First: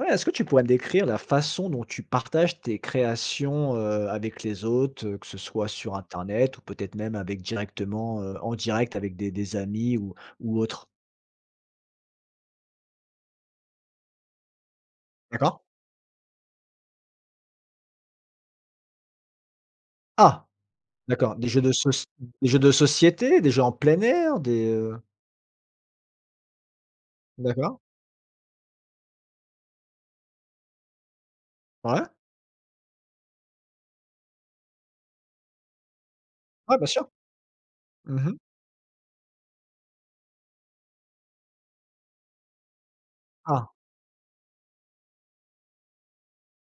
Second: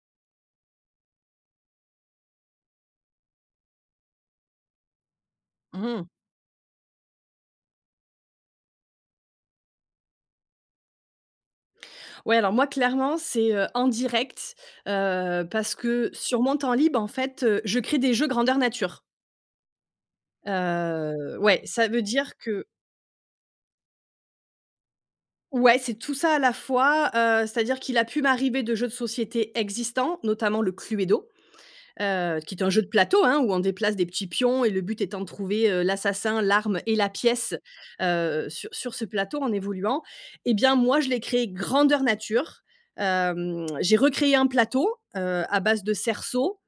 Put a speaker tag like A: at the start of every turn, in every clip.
A: Ouais, est-ce que tu pourrais décrire la façon dont tu partages tes créations, heu, avec les autres, que ce soit
B: Mmh
A: sur
B: mh.
A: internet ou peut-être même avec directement heu, en direct avec des des amis ou ou autre?
B: Ouais alors moi clairement c'est, heu, en direct, heu,
A: D'accord.
B: parce que sur mon temps libre, en fait, heu, je crée des jeux grandeur nature.
A: Ah. D'accord,
B: Heu,
A: des jeux
B: ouais,
A: de
B: ça veut
A: soci
B: dire
A: des jeux
B: que
A: de société, des jeux en plein air, des, heu?
B: Ouais, c'est tout ça à la fois, heu,
A: D'accord.
B: c'est-à-dire qu'il a pu m'arriver de jeux de société existants, notamment le Cluedo,
A: Ouais.
B: heu, qui est un jeu de plateau, hein, où on déplace des petits pions et le but étant de trouver, heu, l'assassin,
A: Ouais,
B: l'arme
A: bien
B: et
A: sûr.
B: la pièce,
A: Mmh mh.
B: heu, sur sur ce plateau en évoluant et bien, moi, je l'ai créé grandeur nature, hem,
A: Ah.
B: j'ai recréé un plateau, heu, à base de cerceaux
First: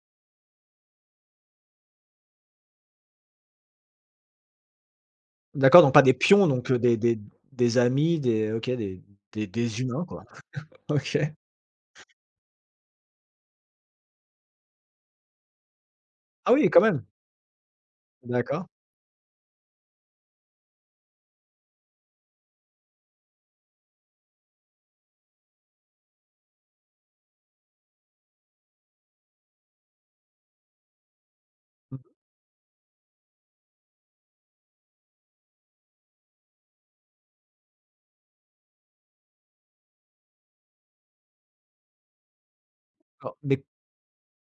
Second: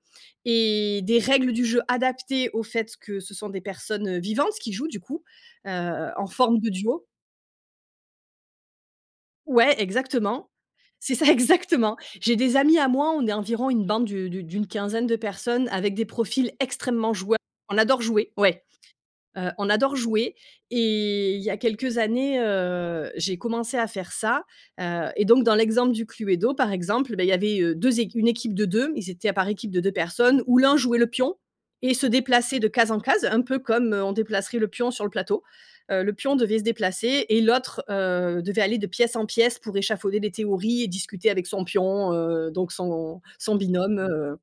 B: et des règles du jeu adaptées au fait que ce sont des personnes, heu, vivantes, qui jouent du coup,
A: D'accord, donc pas
B: heu,
A: des
B: en
A: pions,
B: forme de
A: donc, heu, des
B: duo.
A: des des amis, des, heu, OK des des
B: Ouais,
A: des humains quoi.
B: exactement. C'est
A: OK.
B: ça, exactement. J'ai des amis à moi, on est environ une bande d'u d'u d'une quinzaine de personnes, avec des profils
A: Ah oui, quand même.
B: extrêmement joueurs. On adore jouer ouais,
A: D'accord.
B: heu, on adore jouer et il y a quelques années, heu, j'ai commencé à faire ça, heu, et donc, dans l'exemple du Cluedo, par exemple, bah, il y avait, heu, 2 équi une équipe de 2. Ils étaient à par équipe de 2 personnes, où l'un jouait le pion et
A: Mmh
B: se
A: mh.
B: déplaçait de case en case, un peu comme on déplacerait le pion sur le plateau, heu, le pion devait se déplacer et l'autre, heu, devait aller de pièce en pièce, pour échafauder des théories et discuter avec son pion, heu, donc son
A: D'accord
B: son
A: mais
B: binôme, heu